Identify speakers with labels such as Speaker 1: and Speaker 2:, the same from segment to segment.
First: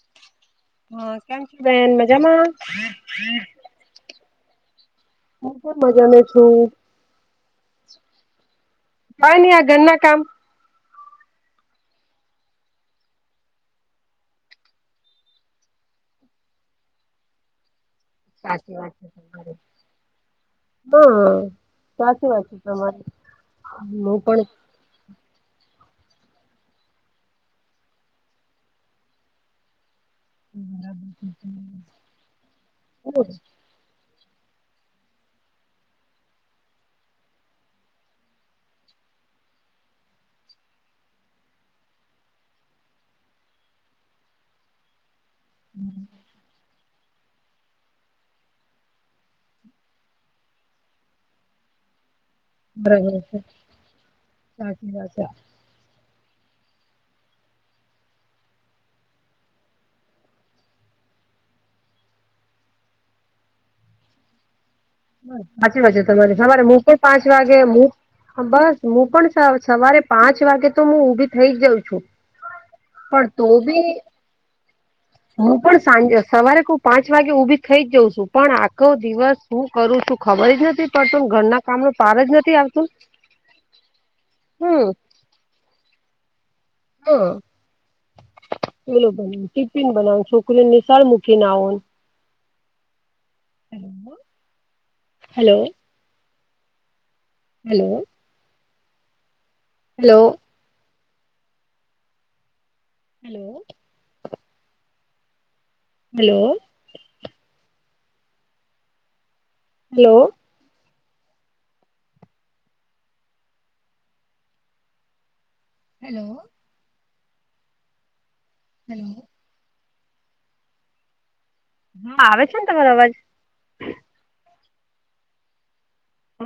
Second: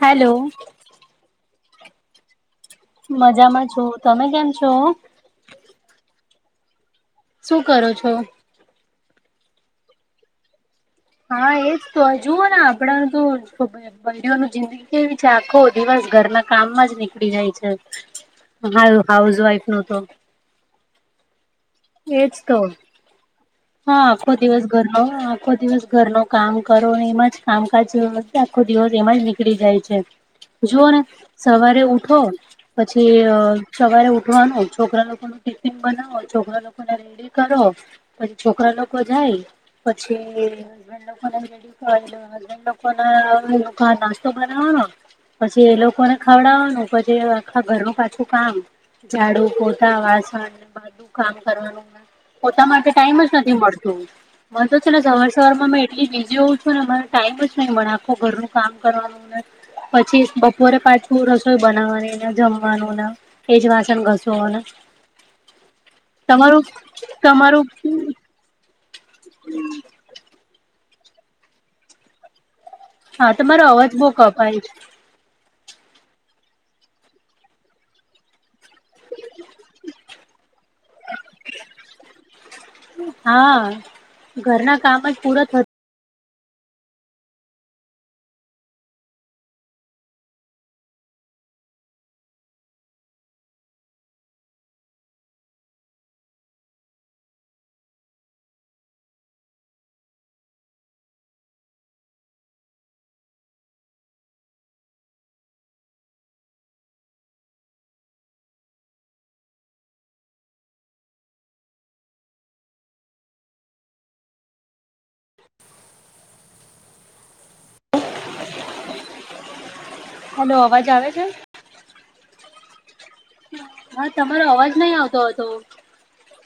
Speaker 1: Hello.
Speaker 2: હા કેમ છે, બેન મજામાં?
Speaker 1: મજામાં છું તમે કેમ છો?
Speaker 2: હું પણ મજામેં છું.
Speaker 1: શું કરો છો?
Speaker 2: કઈની આ ઘરના કામ
Speaker 1: હા એજ તો જુ હો ને આપડા તો [unintelligible] બયરીઓ નુ જિંદગી કેવી છે, આખો દિવસ ઘરના કામમાં જ નીકળી જાય છે.
Speaker 2: સાચી
Speaker 1: હા
Speaker 2: વાત છે
Speaker 1: હાઉસ
Speaker 2: તમારી
Speaker 1: વાઈફ નો તો
Speaker 2: હા સાચી
Speaker 1: એજ
Speaker 2: વાત છે,
Speaker 1: તો
Speaker 2: તમારે
Speaker 1: હા
Speaker 2: હું
Speaker 1: આખો
Speaker 2: પણ
Speaker 1: દિવસ ઘરનો આખો દિવસ ઘર ન કામ કરો એમાં જ કામકાજ આખો દિવસ એમાં જ ની કળી જાય છે, જુઓ ને સવારે
Speaker 2: બરાબર
Speaker 1: ઉઠો પછી સવારે ઉઠવાનું છોકરા લોકો નુ ટિફિન બનાવો છોકરા લો કોને રેડી કરો પછી છોકરા લોકો જાય પછી હબન્ડ લોકો રેડી હસબન્ડ લોકો ના એ લોકો નાસ્તો બનાવાનો પછી એ લોકોને ખવડાવવાનું પછી આખા ઘરનું પાછું કામ ઝાડુ, પોતા, વાસણ ને બધું કામ કરવાનુ પોતા માટે ટાઈમ જ
Speaker 2: છે
Speaker 1: નથી મળતું મતો છે,
Speaker 2: સાચી
Speaker 1: ને
Speaker 2: વાત
Speaker 1: સવાર સવારમાં મે એટલી બીજી હોવું છું ને મને ટાઈમ જ નહી આખુ ઘરનું કામ કરવાનું ને પછી બપોરે પાછું રસોઈ બનાવવાની જમવાનુંન એજ વાસન ઘસું હોને
Speaker 2: હાચી વાત છે, તમારે સવારે મુ પણ પાંચ વાગે
Speaker 1: તમારું
Speaker 2: મુ બસ મુ પણ સવારે પાંચ વાગે તો મુ ઊભી થઇ જઉં છું.
Speaker 1: હા તમારો અવાજ બહો કપાય
Speaker 2: મુ પણ સાંજે સવારે કો પાંચ વાગે ઉભી થઇ જ જાઉં છું પણ આખો દિવસ હું કરું છું ખબર જ નથી પડતું ઘરના કામ ન પાર જ નથી આવતું
Speaker 1: હા. ઘરના
Speaker 2: હમ
Speaker 1: કામ જ પૂરા થ
Speaker 2: [inaudible] પેલો બનાવ ટિફિન બનાવ છોકરીને નિશાળ મૂકી ના આવન
Speaker 1: [inaudible]
Speaker 2: hello. Hello. Hello hello. Hello. Hello hello. Hello
Speaker 1: hello અવાજ આવે છે?
Speaker 2: હા આવે છેને, તમારો અવાજ.
Speaker 1: હા તમારો અવાજ નહી આવતો હતો.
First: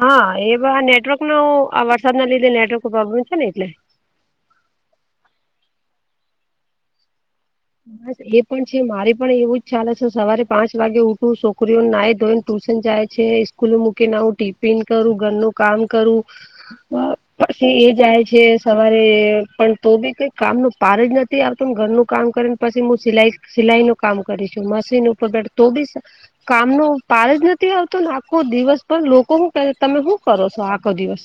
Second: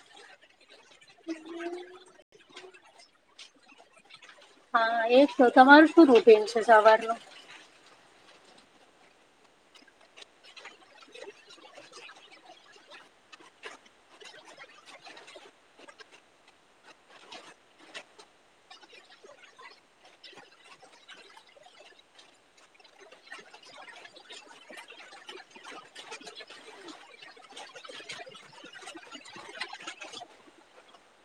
Speaker 2: હા એ બ આ નેટવર્ક ન આ વરસાદ ના લીધે નેટવર્ક ન પ્રોબ્લેમ છેને, એટલે.
Speaker 1: હા એ તો તમારું શું રૂટિન છે સવારનું?
Speaker 2: બસ એ પણ છે મારે પણ એવું જ ચાલે હ છે સવારે પાંચ વાગે ઉઠવું છોકરીઓને ના ધોઈને ટ્યુશન જાય છે સ્કૂલે મૂકીને આવું ટિફિન કરું ઘરનું કામ કરું પછી એ જાય છે સવારે પણ તો બી કઈ કામ ન પાર જ ન આવતો ઘરનું કામ કરી ને પછી સિલાઈ સિલાઈ નું કામ કરીશું મશીન ઉપર બેઠ તો બી કામનો પાર જ નથી આવતો ને આખો દિવસ પણ લોકો શું કે તમે શું કરો છો આખો દિવસ.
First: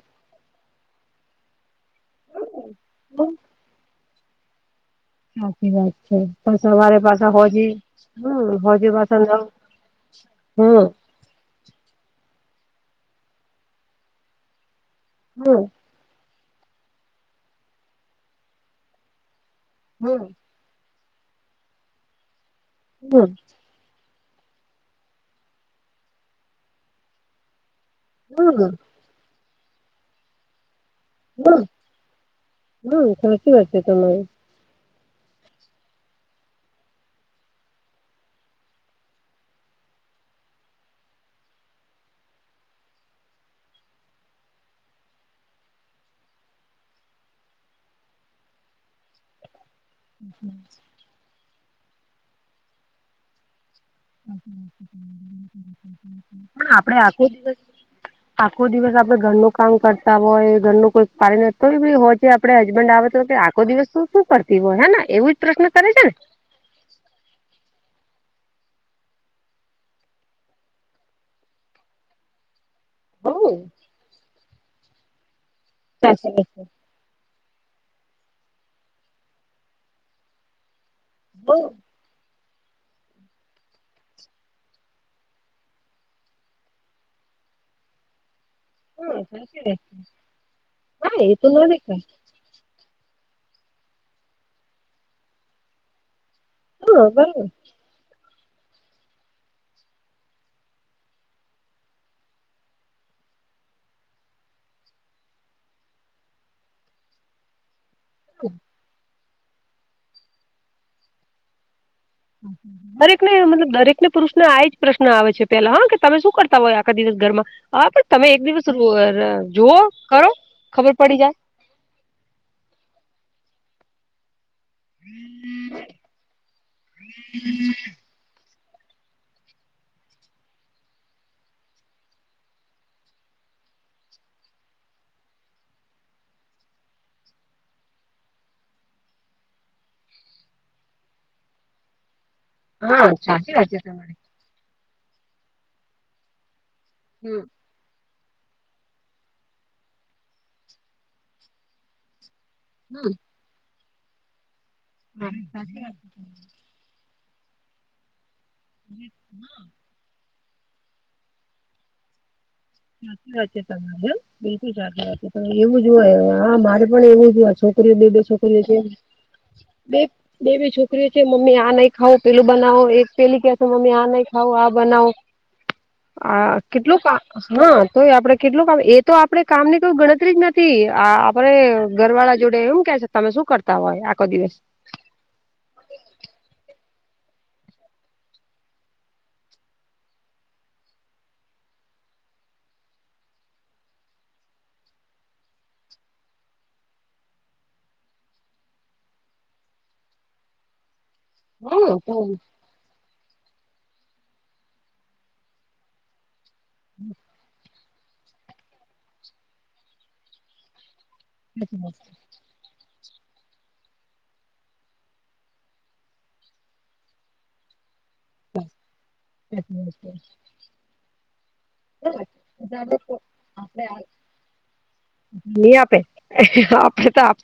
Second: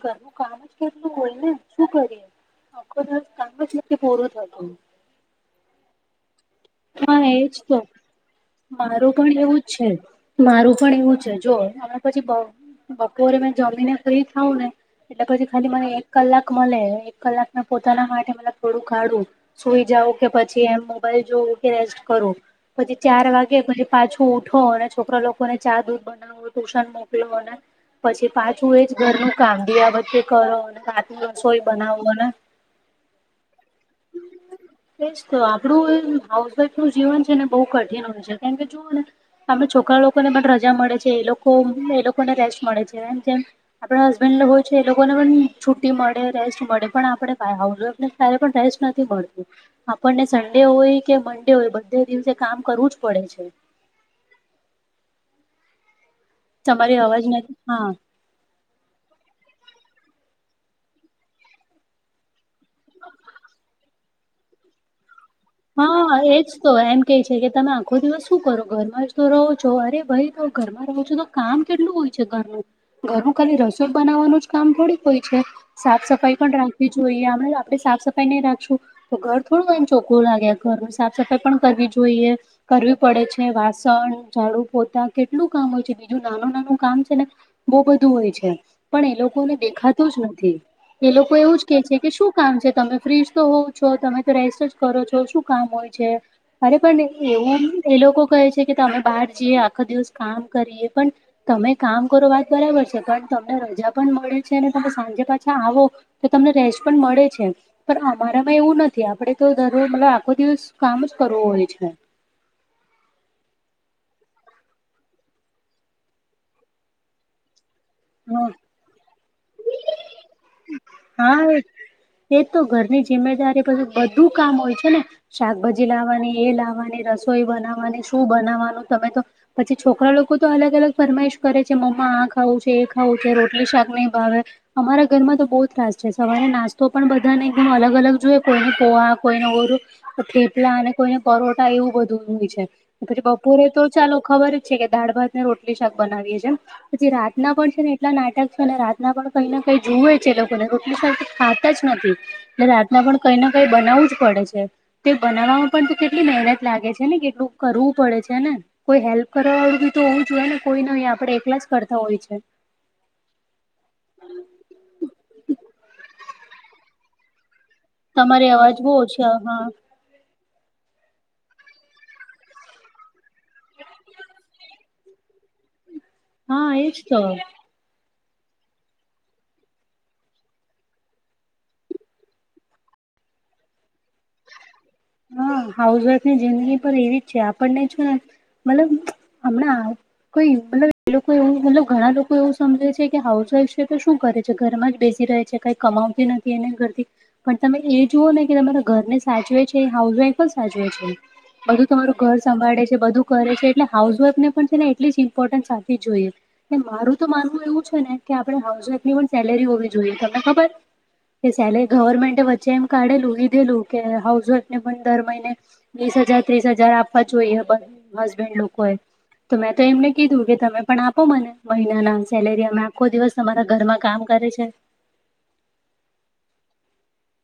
Speaker 1: કરું કામ જ કરલું હોયને શું કરીએખ કામ જ પૂર થતુ
Speaker 2: સાચી વાત છે બસ અરે
Speaker 1: હા
Speaker 2: પાસે
Speaker 1: એજ
Speaker 2: હોજે.
Speaker 1: તો મારું પણ એવું જ છે, મારુ
Speaker 2: હમ
Speaker 1: પણ એવું છે જો પછી બપોરે મે જમીને ફ્રી ખાવં ને એટલે પછી
Speaker 2: હમ
Speaker 1: ખાલી કલાક મળે એક કલાક પોતાના માટે મ થોડું કાઢું સુઈ જવું
Speaker 2: હમ
Speaker 1: કે પી પછી એમ મોબાઈલ જોવુ, કે રેસ્ટ કરો પછી ચાર વાગે કે પછી પાછું ઉઠો અને છોકરા, લોકોને ચા દૂધ બનાવો ટુશન મોકલો અને પછી પાછું
Speaker 2: હમ
Speaker 1: એ જ ઘરનું કામ દીવા બત્તી કરો અને રસોઈ
Speaker 2: હમ
Speaker 1: બનાવોને
Speaker 2: હમ સાચી વાત છે તમારી
Speaker 1: એજ તો આપણું હાઉસવાઈફ નું જીવન છે ને બહુ કઠિન હોય છે કેમ કે જુઓને આપણા છોકરા લોકોને પણ રજા મળે છે, એ લોકો એ લોકોને રેસ્ટ મળે છેમ જેમ આપણા હસબેન્ડ હોય છે એ લોકોને પણ છુી મળે રેસ્ટ મળે પણ આપડે એ ત્યારે પણ ટેસ્ટ નથી મળતું આપણને સન્ડે હોય, કે મન્ડે હોય બધે દિવસે કામ કરવું જ પડે છે.
Speaker 2: પણ આપડે
Speaker 1: તમારી અવાજ
Speaker 2: આખો
Speaker 1: નથી
Speaker 2: દસ
Speaker 1: હા
Speaker 2: આખો દિવસ આપડે ઘરનું કામ કરતા હોય ઘરનું કોઈ પાણીય બી હોય છે આપડે હસબન્ડ આવે તો દિવસ શું કરતી હોય હે ને એવું જ પ્રશ્ન કરે છે
Speaker 1: હા
Speaker 2: ને
Speaker 1: એ જ તો એમ કે છે કે તમે આખો દિવસ શું કરો ઘરમાં જ તો રહો છો, અરે ભાઈ તો ઘરમાં રહો છો તો કામ કેટલું હોય છે, ઘરનુ ઘરનું
Speaker 2: હવ
Speaker 1: ખાલી રસોઈ બનાવવાનું જ કામ થોડીક હોય છે સાફ
Speaker 2: સાચી
Speaker 1: સફાઈ પણ રાખ જોઈએ આપણે સાફ સફાઈ નહી, રાખશું તો ઘર થોડું એમ ચોખ્ખું લાગે ઘ સાફ સફાઈ પણ
Speaker 2: વાત
Speaker 1: કરવી જોઈએ. કરવી પડે છે વાસણ ઝાડુ પોતા કેટલું કામ હોય છે બીજું નાનું નાનું કામ છે ને, બહુ બધું હોય છે પણ એ લોકોને
Speaker 2: છે.
Speaker 1: દેખાતું જ નથી એ
Speaker 2: હા
Speaker 1: લોકો
Speaker 2: તો
Speaker 1: એવું જ
Speaker 2: ના
Speaker 1: કે છે,
Speaker 2: દેખાય
Speaker 1: કે શું? કામ છે તમે ફ્રીજ તો હોવ છો તમે તો રેસ્ટ જ કરો છો શું કામ હોય છે. અરે
Speaker 2: હા
Speaker 1: પણ
Speaker 2: બરોબર
Speaker 1: એવું એ લોકો કહે છે, કે તમે બહાર જઈએ આખો દિવસ કામ કરીએ પણ તમે કામ કરો વાત બરાબર છે પણ તમને રજા પણ મળે છે, અને તમે સાંજે પાછા આવો તો તમને રેસ્ટ પણ મળે છે. પણ અમારામાં એવું નથી, આપડે તો દરરોજ મતલબ આખો દિવસ કામ જ કરવું હોય છે.
Speaker 2: હમ્મ હમ્મ દરેકને મતલબ દરેક ને પુરુષને આ એ જ પ્રશ્ન આવે છે, પેલા હા કે તમે શું કરતા હોય આખા દિવસ ઘરમાં હા પણ તમે એક દિવસ જોઓ કરો ખબર પડી
Speaker 1: હા એ એ તો ઘરની જિમ્મેદારી પછી બધું કામ હોય છે, ને શાકભાજી લાવવાની એ લાવવાની રસોઈ બનાવવાની શું બનાવાનું તમે તો પછી છોકરા લોકો તો અલગ અલગ ફરમાઈશ કરે છે, મમ્મા આ ખાવું છે, એ ખાવું છે, રોટલી શાક નહી ભાવે અમારા ઘરમાં તો બો ત્રાસ છે, સવારે નાસ્તો પણ બધાને અલગ અલગ જોઈએ કોઈને પોહા કોઈને ઓરું થેપલા અને કોઈને પરોટા એવું બધું હોય છે,
Speaker 2: જાય હા
Speaker 1: પછી
Speaker 2: સાચી
Speaker 1: બપોરે
Speaker 2: વાત છે
Speaker 1: તો
Speaker 2: તમારી
Speaker 1: ચાલો ખબર છે, કે દાળ ભાત ને રોટલી શાક બનાવીએે છે, પછી
Speaker 2: હમ
Speaker 1: રાતના પણ છે, ને ટલા નાટક છે, ને રાતના પણ કઈ ને કઈ જુએ છે, એ લોકોને રોટલી સા ખાતા જ નથી ને એટલે રાતના પણ કઈ નાને કઈ બનાવું જ પડે છે. તે
Speaker 2: હમ
Speaker 1: બનાવવામાં પણ તો કેટલી મહેનત લાગે છે, ને કેટલું કરવું પડે છે, ને કોઈ હેલ્પ કરવા વાળું બી તો હું જોઈએ ને કોઈ નય આપડે એકલા જ કરતા હોય છે.
Speaker 2: સાચી વાત છે, તમારે બિલકુલ સાચી વાત છે, એવું જ હોય હા મારે પણ એવું જ હોય રે બે બે છોક
Speaker 1: તમારી
Speaker 2: લે છે.
Speaker 1: અવાજ બહુ ઓછી આવે હા
Speaker 2: બે બે બે છોકરીઓ છે, મમ્મી આ નઈ ખાવ પેલું બનાવો એક પેલી કે મમ્મી આ નહી ખાવ આ બનાવો આ
Speaker 1: હા
Speaker 2: કેટલું
Speaker 1: એજ
Speaker 2: કા
Speaker 1: તો
Speaker 2: હા તોય આપડે કેટલું કામ એ તો આપડે કામની કઈ ગણતરી જ નથી આ આપડે ઘર વાળા જોડે એમ કે તમે શું કરતા હોય આખો દિવસ
Speaker 1: હા હાઉસ વાઈફની જિંદગી પર એવી જ છે, ને મતલબ હમણાં કોઈ મતલબ એ લોકો એવું મતલબ ઘણા લોકો એવું સમજે છે, કે હાઉસવાઈફ છે, તો શું કરે છે, ઘરમાં જ બેસી રહે છે. કય કમાવતી નથી એના ઘરતી પણ તમે એ જુઓ ને કે તમારા ઘરને સાચવે જ હાઉસવાઈફ જ સાચવે છે, બધું
Speaker 2: હા તો
Speaker 1: તમારું ઘર સંભાળે છે, બધું કરે છે, એટલે હાઉસઈફને પણ છે, ને એટલી જ ઇમ્પોર્ટન્સ આપવી જોઈએ મારું તો માન એવું છે, ને કે આપડે હાઉસ વાઈફ પણ સેલેરી હોવી જોઈએ તમને ખબર કે સેલેરી ગવર્મેન્ટ વચ્ચે એમ કાઢેલું લીધેલું કે હાઉસ ને પણ દર મહિને વીસ હજાર ત્રીસ હજાર આપવા જોઈએ હસબેન્ડ લોકો એ તો મેં તો એમને કીધું કે તમે પણ આપો મને મહિનાના સેલેરી અમે આખો દિવસ તમારા ઘરમાં કામ કરે છે.
Speaker 2: ની આપે આપે તો આ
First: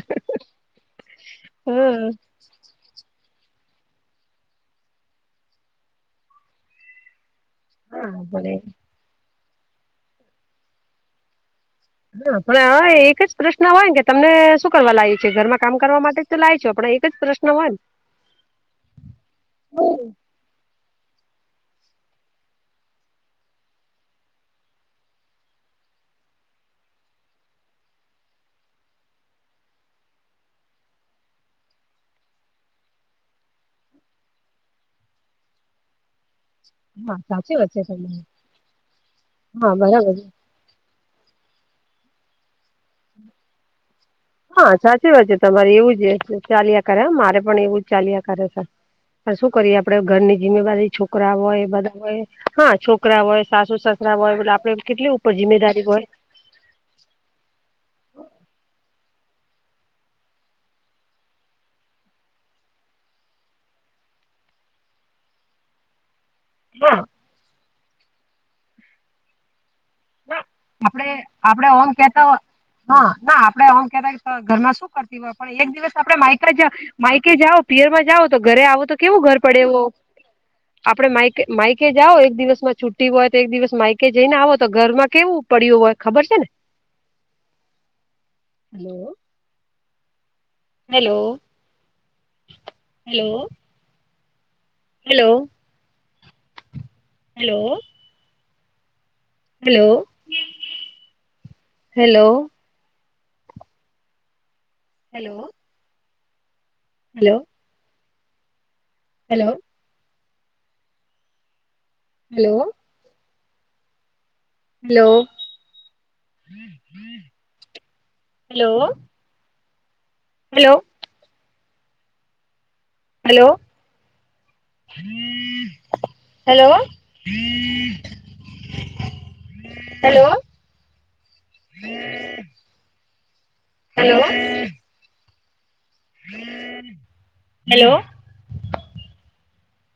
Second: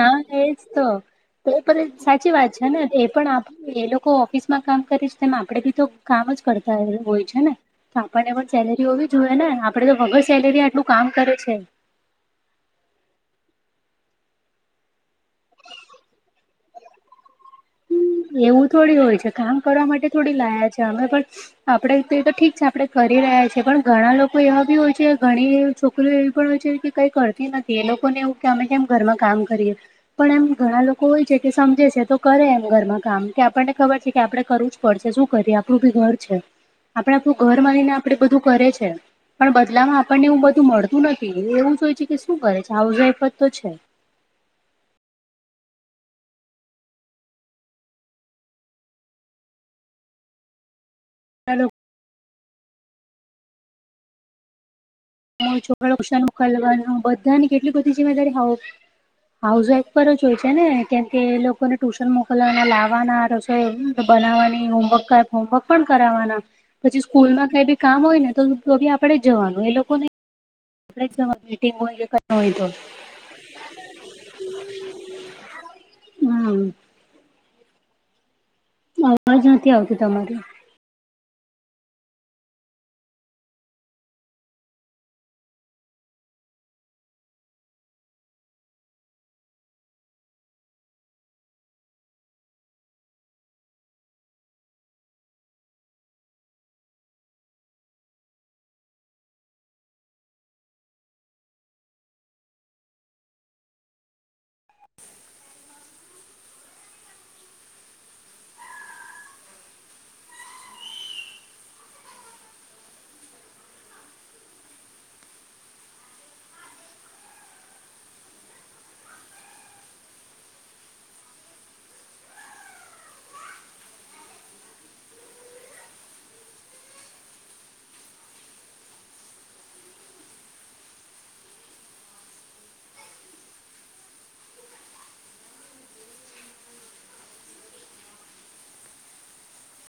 Speaker 1: હા એજ તો એ પણ
Speaker 2: હમ
Speaker 1: સાચી વાત છે, ને એ પણ આ એ લોકો ઓફિસમાં કામ કરીશ તેમ આપડે બી તો કામ જ કરતા હોય છે, ને તો
Speaker 2: હા
Speaker 1: આપણને પણ
Speaker 2: ભલે
Speaker 1: સેલેરી હોવી જોઈએ ને આપડે તો વગર સેલેરી આટલું કામ કરે છે.
Speaker 2: હા પણ આવા એક જ પ્રશ્ન હોય ને કે તમને શું કરવા લાય છે, ઘરમાં કામ કરવા માટે જ તો લાય છે, પણ એક જ પ્રશ
Speaker 1: હમ એવું થોડી હોય છે, કામ કરવા માટે થોડી લાયા છે, અમે પણ આપડે તે ત ઠીક છે, આપણેે કરી રહ્યા છીએ પણ ઘણા લોકો એવા બી હોય છે, ઘણી છોકરીઓ એવી પણ હોય છે. કઈ કરતી નથી એ લોકોને એવું કે અમે કેમ ઘરમાં કામ કરીએ પણ એમ ઘણા લોકો હોય છે, કે સમજે છે, તો કરે એમ ઘરમાં કામ કે આપણને ખબર છે, કે આપડે કરવું જ પડશે શું કરીએ આપણું બી ઘર છે. આપડ
Speaker 2: હા
Speaker 1: આપણું
Speaker 2: સાચી
Speaker 1: ઘર
Speaker 2: વાત છે
Speaker 1: માનીને આપડે
Speaker 2: તમારી
Speaker 1: બધું કરે છે, પણ
Speaker 2: હા
Speaker 1: બદલામાં
Speaker 2: બરાબર
Speaker 1: આપણને એવુ બ તું મળતું નથી એવું જ હોય છે, કે શું કરે છે, હાઉસ વાઈફ જ તો છે.
Speaker 2: હા સાચી વાત છે, તમારે એવું જ ચાલ્યા કરે મારે પણ એવું જ ચાલ્યા કરે છે. શું કરીએ આપડે ઘરની જિમ્મેદારી છોકરા હોય બધા હોય હા છોકરા હોય સાસુ સસરા હોય બ આપડે કેટલી ઉપર
Speaker 1: [unintelligible]
Speaker 2: જિમ્મેદારી
Speaker 1: છોકરાઓને
Speaker 2: હોય.
Speaker 1: ટ્યૂશન મોકલવાનું હોય બધાની કેટલી બધી જીમેદારી હાવો હાઉઝ વાઈફ પર જ હોય છે, ને કેમ કે લોકોને ટુશન મોકલવાના લાવવાના ર બનાવવાની હોમવર્ક હોમવર્ક પણ કરાવવાના પછી
Speaker 2: હા
Speaker 1: સ્કૂલમાં કઈ બી કામ હોય ને તો બી આપણેે જવાનું એ લોકોને
Speaker 2: [inaudible] આપડે
Speaker 1: આપણે જ જવાનું
Speaker 2: આપડે
Speaker 1: મીટિંગ
Speaker 2: ઓમ
Speaker 1: હોય કે
Speaker 2: કેતા
Speaker 1: કઈ તો
Speaker 2: હોય હ ના આપડે ઓમ કેતા હોય તો ઘરમાં શું કરતી હોય. પણ એક દિવસ તો આપડે માઇકે
Speaker 1: હમ
Speaker 2: જા માઈકે જાઓ પિયરમાં જાઓ તો ઘરે આવો તો કેવું ઘર
Speaker 1: અવાજ
Speaker 2: પડે
Speaker 1: નથી
Speaker 2: ઓ
Speaker 1: આવતી તમારી
Speaker 2: આપડે માઈકે માઈકે જાઓ એક દિવસમાં છુટ્ટી હોય તો એક દિવસ માઇકે જઈને આવો તો ઘરમાં કેવું પડ્યું હોય ખબર છે ને hello. Hello hello. Hello hello. Hello hello. Hello. Hello. Hello hello. Hello hello. Hello hello. Hello hello [inaudible] hello. [inaudible] Hello.